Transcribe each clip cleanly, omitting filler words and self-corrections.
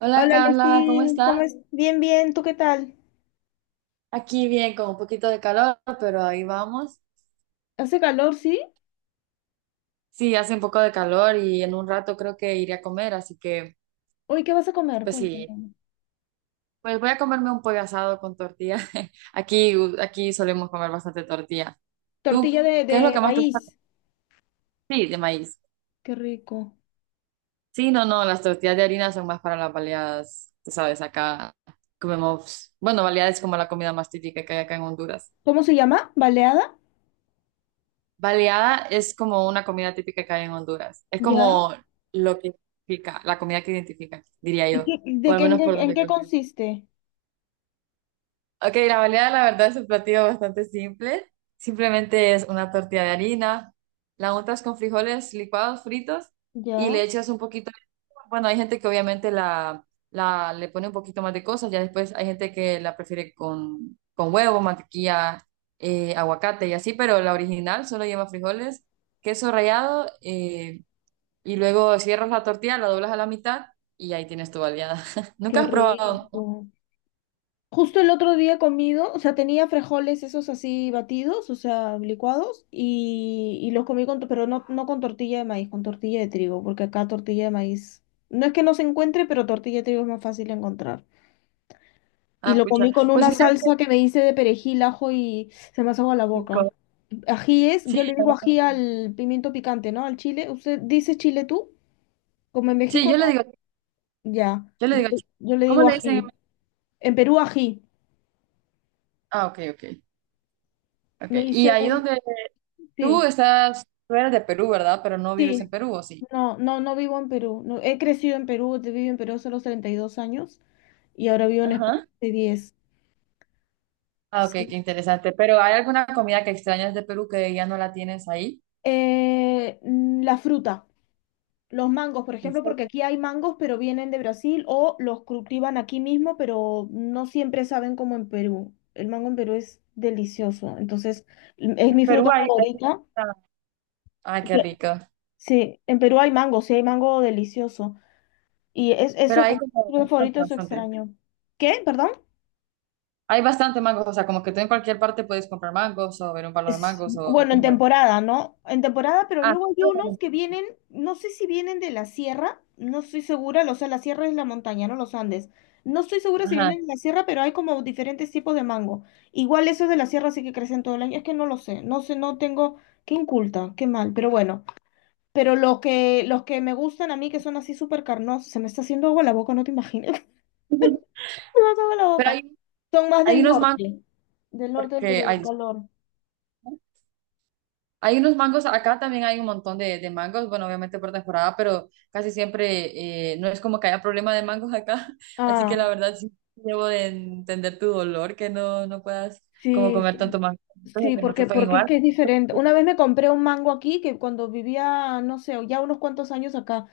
Hola Hola, Carla, ¿cómo Leslie, estás? ¿cómo es? Bien, bien, ¿tú qué tal? Aquí bien, con un poquito de calor, pero ahí vamos. ¿Hace calor, sí? Sí, hace un poco de calor y en un rato creo que iré a comer, así que Hoy, ¿qué vas a comer? pues sí, Cuéntame. pues voy a comerme un pollo asado con tortilla. Aquí, aquí solemos comer bastante tortilla. ¿Tú Tortilla de, qué es lo que de más te gusta? maíz. Sí, de maíz. Qué rico. Sí, no, no, las tortillas de harina son más para las baleadas, tú sabes, acá comemos, bueno, baleadas es como la comida más típica que hay acá en Honduras. ¿Cómo se llama? ¿Baleada? Baleada es como una comida típica que hay en Honduras. Es Ya. como lo que identifica, la comida que identifica, diría ¿Y yo, qué, o de al qué, en menos qué, por en donde qué creo. Consiste? Ok, la baleada la verdad es un platillo bastante simple. Simplemente es una tortilla de harina, la untas con frijoles licuados, fritos, y Ya. le echas un poquito, bueno, hay gente que obviamente la le pone un poquito más de cosas, ya después hay gente que la prefiere con huevo, mantequilla, aguacate y así, pero la original solo lleva frijoles, queso rallado, y luego cierras la tortilla, la doblas a la mitad y ahí tienes tu baleada. ¿Nunca Qué has probado? rico. Justo el otro día he comido, o sea, tenía frijoles esos así batidos, o sea, licuados, y los comí pero no, no con tortilla de maíz, con tortilla de trigo, porque acá tortilla de maíz, no es que no se encuentre, pero tortilla de trigo es más fácil de encontrar. Y Ah, lo pucha. comí con Pues una mira salsa que me hice de perejil, ajo y se me hace agua la qué boca. rico. Ají es, Sí, yo le digo ají al pimiento picante, ¿no? Al chile. ¿Usted dice chile tú? Como en sí, México yo le no. digo, Ya. yo le Yo, digo, yo le ¿cómo digo le dicen en ají. México? En Perú ají. Ah, ok, ok, ok. Me Y hice ahí un... donde tú Sí, estás, tú eres de Perú, ¿verdad? Pero no vives sí. en Perú, ¿o sí? No, no, no vivo en Perú. No, he crecido en Perú, te vivo en Perú hace los 32 años y ahora vivo en España Ajá. hace 10. Ah, ok, qué Sí. interesante. Pero ¿hay alguna comida que extrañas de Perú que ya no la tienes ahí? La fruta. Los mangos, por ¿En ejemplo, porque serio? aquí hay mangos, pero vienen de Brasil o los cultivan aquí mismo, pero no siempre saben como en Perú. El mango en Perú es delicioso, entonces es En mi Perú fruta hay favorita. mucha- Ay, qué que- rico. Sí, en Perú hay mango, sí hay mango delicioso. Y es Pero eso hay como como fruta bastante, favorito, eso bastante. extraño. ¿Qué? ¿Perdón? Hay bastante mangos, o sea, como que tú en cualquier parte puedes comprar mangos o ver un palo de mangos o Bueno, en cómo es. temporada, ¿no? En temporada, pero Ah, sí, luego hay unos bueno, que vienen, no sé si vienen de la sierra, no estoy segura, o sea, la sierra es la montaña, no los Andes. No estoy segura si ajá. vienen de la sierra, pero hay como diferentes tipos de mango. Igual esos de la sierra sí que crecen todo el año, es que no lo sé, no tengo, qué inculta, qué mal, pero bueno. Pero los que me gustan a mí, que son así súper carnosos, se me está haciendo agua la boca, no te imaginas, me hace agua la Pero boca. Son más hay del unos mangos norte, del norte del porque, Perú, ay, del disculpa. calor. Hay unos mangos, acá también hay un montón de mangos, bueno, obviamente por temporada, pero casi siempre, no es como que haya problema de mangos acá, así que la Ah. verdad sí debo de entender tu dolor, que no, no puedas como Sí, comer tanto mango, como sí, que no porque, sepan porque es igual. que es diferente. Una vez me compré un mango aquí, que cuando vivía, no sé, ya unos cuantos años acá,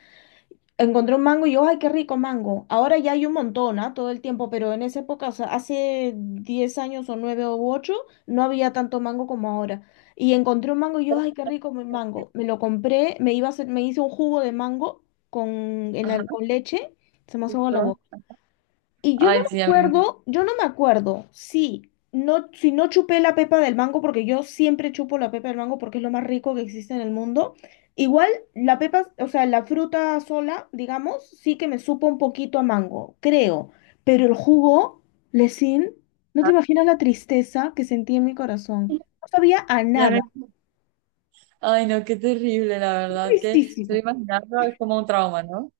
encontré un mango y yo, ay, qué rico mango. Ahora ya hay un montón, ¿ah? Todo el tiempo, pero en esa época, o sea, hace 10 años o 9 u 8 no había tanto mango como ahora. Y encontré un mango y yo, ay, qué rico mi mango. Me lo compré, me iba a hacer, me hice un jugo de mango Ajá, con leche, se me hace agua la listo. boca. Y yo no Ay, sí, me ya me acuerdo, yo no me acuerdo si no chupé la pepa del mango, porque yo siempre chupo la pepa del mango porque es lo más rico que existe en el mundo. Igual la pepa, o sea, la fruta sola, digamos, sí que me supo un poquito a mango, creo. Pero el jugo, Lesin, no te encanta. imaginas la tristeza que sentí en mi corazón. No sabía a Ya nada. me- Ay, no, qué terrible, la verdad, que solo Tristísimo. imaginando, es como un trauma, ¿no?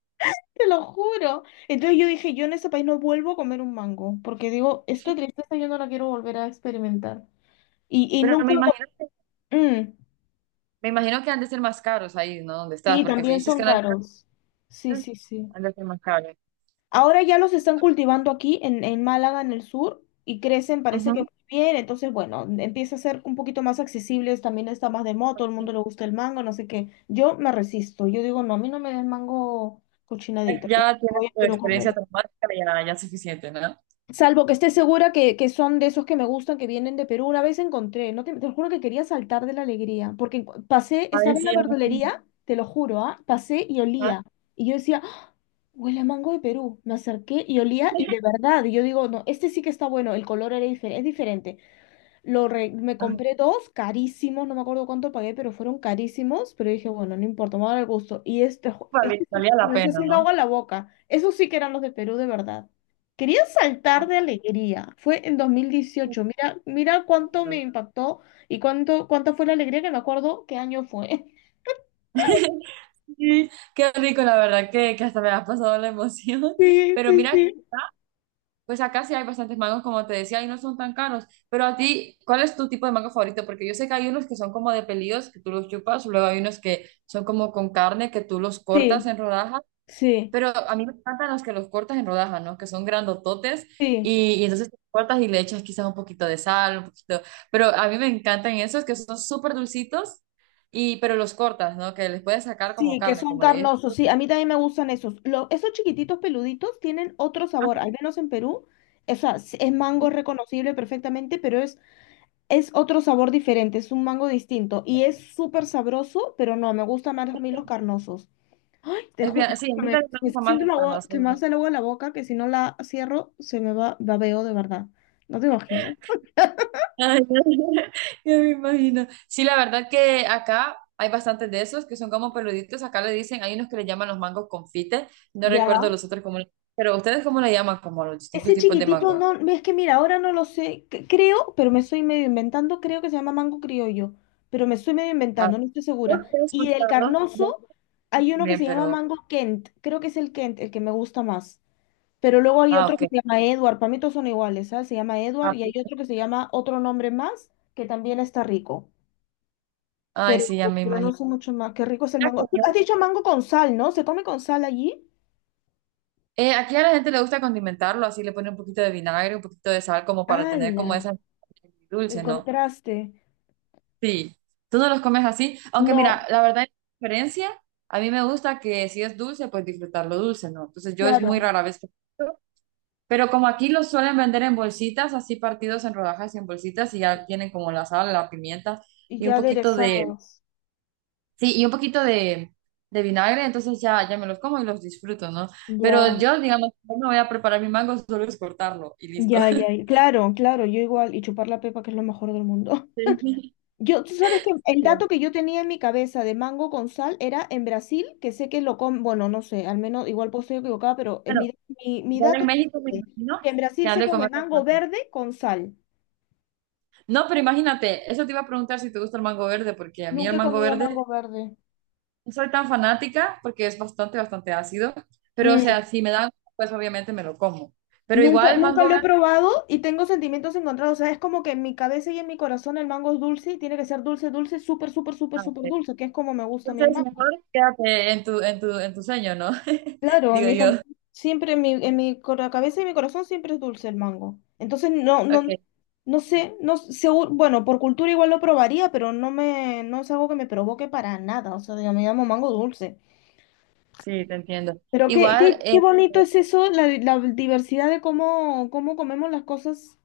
Te lo juro. Entonces yo dije, yo en ese país no vuelvo a comer un mango, porque digo, esta tristeza yo no la quiero volver a experimentar. Y Pero nunca... Mm, me imagino que han de ser más caros ahí, ¿no? Donde estás, sí, porque si también dices son que no hay caros. Sí, sí, sí. algo que más cabe. Ahora ya los están cultivando aquí en Málaga, en el sur, y crecen, parece que muy Ujú, bien. Entonces, bueno, empieza a ser un poquito más accesibles. También está más de moda, todo el ok. mundo le gusta el mango, no sé qué. Yo me resisto. Yo digo, no, a mí no me des mango cochinadito. Ya Ya ya tienes voy a tu Perú a comer. experiencia traumática, ya, ya es suficiente, ¿no? Salvo que esté segura que son de esos que me gustan, que vienen de Perú. Una vez encontré, no te, te lo juro que quería saltar de la alegría, porque pasé, A ver estaba en si la ya... no- verdulería, te lo juro, ¿ah? Pasé y ¿Ah? olía. Y yo decía, "¡Ah! huele a mango de Perú. Me acerqué y olía y de verdad, y yo digo, no, este sí que está bueno, el color es diferente. Me Ajá, compré dos carísimos, no me acuerdo cuánto pagué, pero fueron carísimos. Pero dije, bueno, no importa, me va a dar el gusto. Y Valía, este se valía me la me está pena, haciendo ¿no? agua en la boca. Esos sí que eran los de Perú, de verdad. Quería Ah, saltar de alegría. Fue en 2018. Mira, mira cuánto me impactó y cuánto, cuánta fue la alegría que me acuerdo qué año fue. sí, qué rico, la verdad, que hasta me ha pasado la emoción. Sí, Pero sí, mira, sí. pues acá sí hay bastantes mangos, como te decía, y no son tan caros. Pero a ti, ¿cuál es tu tipo de mango favorito? Porque yo sé que hay unos que son como de pelillos, que tú los chupas, luego hay unos que son como con carne, que tú los cortas Sí, en rodajas. sí, Pero a mí me encantan los que los cortas en rodajas, ¿no? Que son grandototes sí. Y entonces los cortas y le echas quizás un poquito de sal, un poquito. Pero a mí me encantan esos que son súper dulcitos y pero los cortas, ¿no? Que les puedes sacar como Sí, que carne, son como le dices carnosos. Sí, tú. a mí también me gustan esos. Esos chiquititos peluditos tienen otro Ah, sabor, al menos en Perú. O sea, sí, es mango sí, reconocible perfectamente, pero es otro sabor diferente, es un mango distinto. Y es súper sabroso, pero no, me gustan más a mí los carnosos. Ay, te es juro, bien, sí, a mí me, también me me gusta más siento la esto, agua, te no me no. hace el agua en la boca que si no la cierro se me va, babeo de verdad. ¿No te imaginas? Ay, ya me imagino. Sí, la verdad que acá hay bastantes de esos que son como peluditos. Acá le dicen, hay unos que le llaman los mangos confites. No recuerdo Ya. los otros cómo le- Pero ustedes cómo le llaman como los distintos Ese tipos de chiquitito, mangos. no, es que mira, ahora no lo sé, creo, pero me estoy medio inventando, creo que se llama mango criollo, pero me estoy medio Ah, inventando, no estoy no segura. te he Y del escuchado. Yo carnoso hay uno que también, se llama pero. mango Kent, creo que es el Kent, el que me gusta más. Pero luego hay Ah, otro ok. que se llama Edward, para mí todos son iguales, ¿sabes? Se llama Edward Ah, y hay pues, otro que se llama otro nombre más, que también está rico, ay, pero, sí, ya me pero no imagino. sé mucho más, qué rico es el Mira que mango. Has yo- dicho mango con sal, ¿no? ¿Se come con sal allí? Aquí a la gente le gusta condimentarlo, así le pone un poquito de vinagre, un poquito de sal, como para tener ¡Hala! como esa El dulce, ¿no? contraste. Sí. Tú no los comes así. Aunque mira, No, la verdad, la diferencia, a mí me gusta que si es dulce, pues disfrutarlo dulce, ¿no? Entonces yo es muy claro. rara vez que. Pero como aquí los suelen vender en bolsitas, así partidos en rodajas y en bolsitas, y ya tienen como la sal, la pimienta Y y un ya poquito de. aderezados. Sí, y un poquito de vinagre, entonces ya, ya me los como y los disfruto, ¿no? Pero Ya, yo, digamos, no me voy a preparar mi mango, solo es cortarlo y listo. ya, ya. Claro, claro, yo igual. Y chupar la pepa, que es lo mejor del mundo. Sí, Yo, tú sabes que el bien. dato que yo tenía en mi cabeza de mango con sal era en Brasil, que sé que lo comen, bueno, no sé, al menos igual puedo estar equivocada, pero en Bueno, mi, mi, mi igual dato en es México me este, imagino que en que Brasil han se de come comer mango bastante. verde con sal. No, pero imagínate, eso te iba a preguntar si te gusta el mango verde, porque a mí el Nunca he mango comido mango verde verde. no soy tan fanática porque es bastante, bastante ácido, pero o Mm, sea, si me dan, pues obviamente me lo como. Pero Nunca, igual el nunca mango lo he verde, probado y tengo sentimientos encontrados. O sea, es como que en mi cabeza y en mi corazón el mango es dulce y tiene que ser dulce, dulce, súper, súper, súper, ah, ok, súper dulce, que es como me gusta a mí el. entonces mejor quédate en en tu sueño, ¿no? Claro, Digo yo. Siempre en mi cabeza y mi corazón siempre es dulce el mango. Entonces no, Ok. no, no sé, no sé, bueno, por cultura igual lo probaría, pero no me, no es algo que me provoque para nada. O sea, digo, me llamo mango dulce. Sí, te entiendo. Pero qué, Igual, qué, qué bonito es eso, la diversidad de cómo comemos las cosas,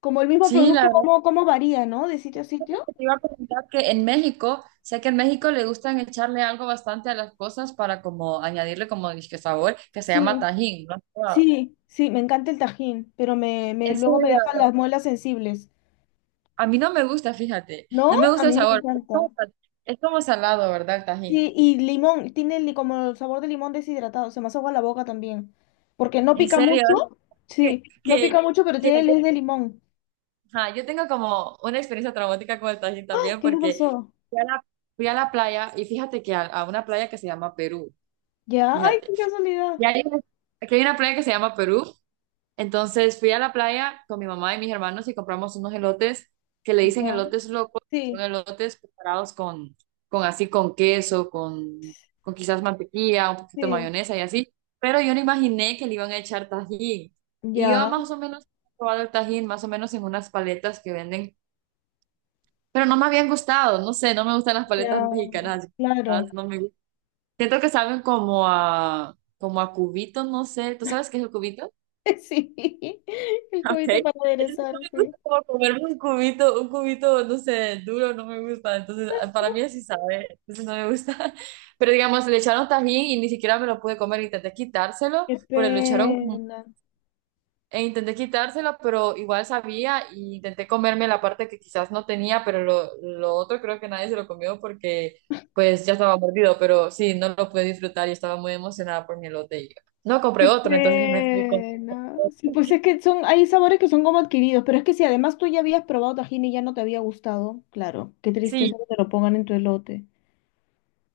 como el mismo sí, la producto, verdad cómo varía, ¿no? De sitio a es sitio. que te iba a preguntar que en México, sé que en México le gustan echarle algo bastante a las cosas para como añadirle como disque sabor, que se llama Sí, Tajín, ¿no? sí, sí, me encanta el tajín, pero En luego me serio, dejan las muelas sensibles. a mí no me gusta, fíjate, ¿No? no me A gusta el mí me sabor, es encanta. como, sal- es como salado, ¿verdad, el Tajín? Sí, y limón, tiene como el sabor de limón deshidratado, se me hace agua la boca también. Porque no En pica serio, mucho, es sí, no pica que, mucho, pero que, que- tiene el es de limón. ajá, yo tengo como una experiencia traumática con el Tajín ¡Ah! también ¿Qué te porque pasó? fui a la, fui a la playa y fíjate que a una playa que se llama Perú. ¿Ya? ¡Ay, Fíjate. qué casualidad! Y hay una- aquí hay una playa que se llama Perú. Entonces fui a la playa con mi mamá y mis hermanos y compramos unos elotes que le dicen Ya, elotes locos. Son sí, elotes preparados con así, con quizás mantequilla, un poquito de sí, mayonesa y así. Pero yo no imaginé que le iban a echar tajín. Y yo ya, más o menos he probado el tajín, más o menos en unas paletas que venden. Pero no me habían gustado. No sé, no me gustan las paletas ya, mexicanas. claro. Las- No me siento que saben como a, como a cubitos, no sé. ¿Tú sabes qué es el cubito? Sí, el cubito Okay. para Entonces aderezar, no me sí. gusta como comerme un cubito, no sé, duro, no me gusta. Entonces, ah, para mí así sabe, entonces no me gusta. Pero digamos, le echaron tajín y ni siquiera me lo pude comer, intenté quitárselo, Qué pero le echaron pena. e intenté quitárselo, pero igual sabía y intenté comerme la parte que quizás no tenía, pero lo otro creo que nadie se lo comió porque pues ya estaba mordido, pero sí, no lo pude disfrutar y estaba muy emocionada por mi elote. Y no compré Qué otro, entonces me fui con... pena. Sí, pues es que son, hay sabores que son como adquiridos, pero es que si además tú ya habías probado tajín y ya no te había gustado, claro, qué tristeza Sí, que te lo pongan en tu elote.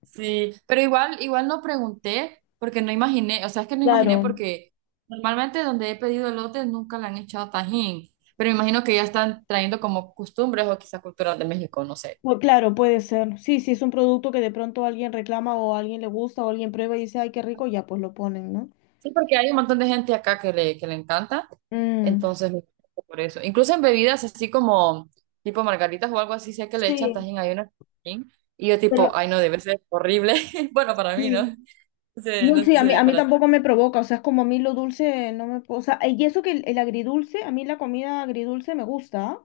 sí, pero igual, igual no pregunté porque no imaginé, o sea, es que no imaginé Claro, porque normalmente donde he pedido elotes nunca le han echado tajín, pero me imagino que ya están trayendo como costumbres o quizás culturas de México, no sé. Claro, puede ser. Sí, sí, es un producto que de pronto alguien reclama o a alguien le gusta o alguien prueba y dice, ay, qué rico, ya pues lo ponen, ¿no? Sí, porque hay un montón de gente acá que le encanta, Mm, entonces me gusta por eso. Incluso en bebidas así como tipo margaritas o algo así, sé que le echan sí, tajín, hay una tajín, y yo tipo, pero ay no, debe ser horrible. Bueno, para mí, ¿no? sí. No sé, No, no sí, a mí, sé, a mí para ti. tampoco me provoca, o sea, es como a mí lo dulce no me... O sea, y eso que el agridulce, a mí la comida agridulce me gusta.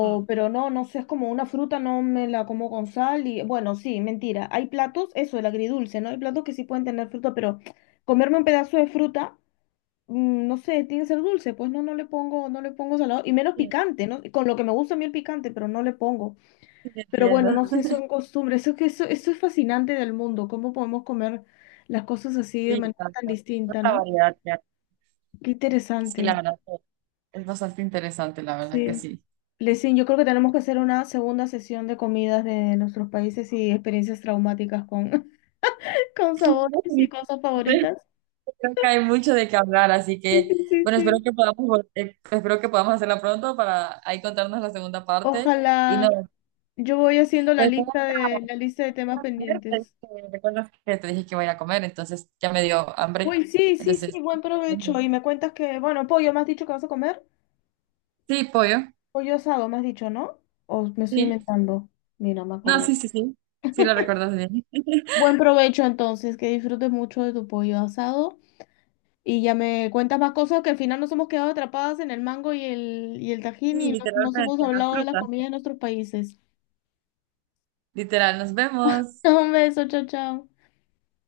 Mm. pero no, no sé, es como una fruta, no me la como con sal y bueno, sí, mentira. Hay platos, eso, el agridulce, ¿no? Hay platos que sí pueden tener fruta, pero comerme un pedazo de fruta, no sé, tiene que ser dulce, pues no, no le pongo salado y menos Sí, picante, ¿no? Con lo que me gusta a mí el picante, pero no le pongo. sí te Pero entiendo. bueno, no sé, son costumbres, eso es que eso es fascinante del mundo, cómo podemos comer las cosas así de Sí, manera tan tanto. distinta, Tanta ¿no? variedad ya. Qué Sí, la interesante. verdad que es bastante interesante, la verdad que Sí. sí. Lesin, yo creo que tenemos que hacer una segunda sesión de comidas de nuestros países y experiencias traumáticas con, con sabores y cosas favoritas. Creo que hay mucho de qué hablar, así Sí, que, sí, sí, bueno, espero sí. que podamos, vol- espero que podamos hacerla pronto para ahí contarnos la segunda parte. Y Ojalá. no, Yo voy haciendo la pues tengo lista que de la lista de ir temas a comer, pues, pendientes. Recuerdas que te dije que voy a ir a comer, entonces ya me dio hambre. Uy, sí, sí, sí, Entonces, buen provecho. Y me cuentas que, bueno, pollo, me has dicho que vas a comer. sí, pollo, Pollo asado, me has dicho, ¿no? O me estoy sí. inventando. Mira, me No, acordé. sí, sí, sí, sí lo recuerdas bien. Buen provecho entonces, que disfrutes mucho de tu pollo asado. Y ya me cuentas más cosas que al final nos hemos quedado atrapadas en el mango y el Sí, tajín y no nos hemos literalmente, las hablado de la frutas. comida de nuestros países. Literal, nos vemos. Un beso, chao, chao.